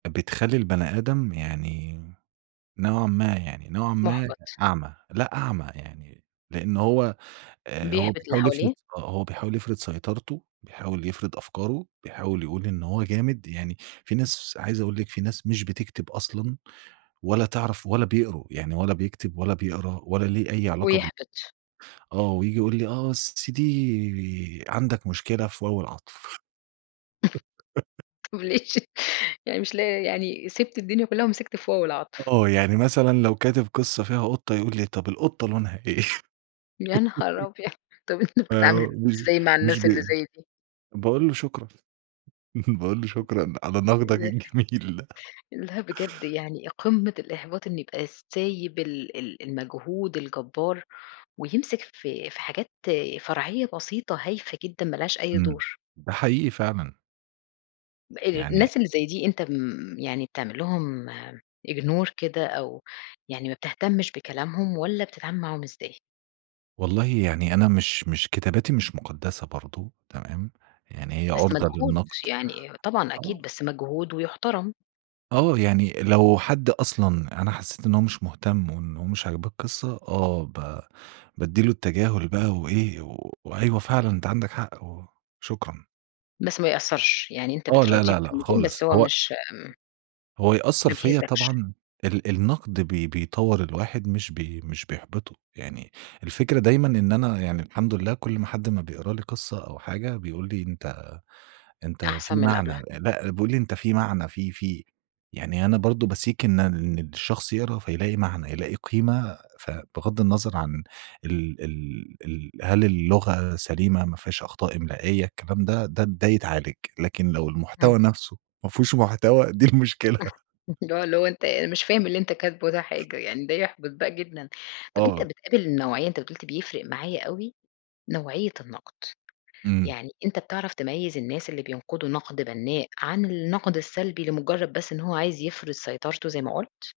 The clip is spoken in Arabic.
بتخلّي البني آدم يعني نوعًا ما يعني نوعًا ما محبَط. أعمى، لأ، أعمى يعني لأنه هو آآ، هو بيحبط اللي بيحاول يفرض حواليه. س آه، هو بيحاول يفرض سيطرته بيحاول يفرض أفكارُه بيحاول يقول إن هو جامد يعني فيه ناس عايز أقول لِك في ناس مش بتكتب أصلًا، ولا تعرف ولا بيقروا، يعني ولا بيكتب ولا بيقرا ولا ليه أي علاقة بال ويحبط. آه، وييجي يقول لي، آه [unintelligible] عندك مشكلة في واو العطف. [unintelligible] يعني مش لاقي يعني سِبت الدنيا كُلّها ومسكت في واو العطف. آه، يعني مثلًا لو كاتب قصّة فيها قُطة، يقول لي طب القطة لونها إيه؟ يانهار أبيض، طب أنت فهو بتتعامل ب مش إزاي مع مش الناس اللي بيقرا، زي دي؟ باقول له شكرًا باقول له شكرًا على نقدك يا الجميل ده. [unintelligible] لأ، بجد يعني قمّة الإحباط إن يبقى سايب ال ال المجهود الجبار، ويمسك في في حاجات فرعية بسيطة هايفة جدًا، ما لهاش أي امم، دور. ده حقيقي فعلًا. [unintelligible] يعني الناس اللي زي دي أنت م يعني بتعمل لهُم Ignore كده، أو يعني ما بتهتمش بكلامهم، والَّا بتتعامل معاهم إزاي؟ والله يعني أنا مش مش كتاباتي مش مقدسّة برضه، تمام، يعني هي بس عُرضة مجهود، للنقد، يعني أ طبعًا أكيد، آه. بس مجهود ويُحترم. آه، يعني لو حد أصلًا أنا حسيت إن هو مش مهتم وإن هو مش عاجباه القصّة، آه، ب بادّي لُه التجاهل بقى و إيه وأيوه فعلًا أنت عندك حق، و شكرًا. بس ما يأثّرش، يعني أنت آه، لا، بتراضيه لا، لأ بكلمتين خالص بس هو هو مش ...هو يأثّر ما فيّا بيهزّكش. طبعًا ال ال النقد بي بي بيطور الواحد مش بي مش بيحبطُه، يعني الفكرة دايمًا إن أنا يعني الحمد لله كل أما حد ما بيقرا لي قصّة أو حاجة، بيقول لي أنت أنت أحسن في من اللي قبلها. معنى، لأ بيقول لي أنت في معنى في في يعني أنا برضه بseek إن ال إن الشخص يقرا فيلاقي معنى، يلاقي قيمة ف بغضّ النظر عن ال ال ال هل اللغة سليمة ما فيهاش أخطاء إملائية، الكلام ده ده ده يتعالج، لكن لو همم. المحتوى نفسه ما فيهوش محتوى دي المشكلة. اللي هو اللي هو أنت آآ، مش فاهم اللي أنت كاتبُه ده حاجة يعني ده يحبط بقى جدًا، طَب أنت آه. بتقابل النوعية أنت بت قُلت بيفرق معايا أوي نوعية النقد، امم. يعني أنت بتعرف تميّز الناس اللي بينقدوا نقد بنَّاء عن النقد السلبي لمجرد بس إن هو عايز يفرض سيطرتُه زي ما قُلت؟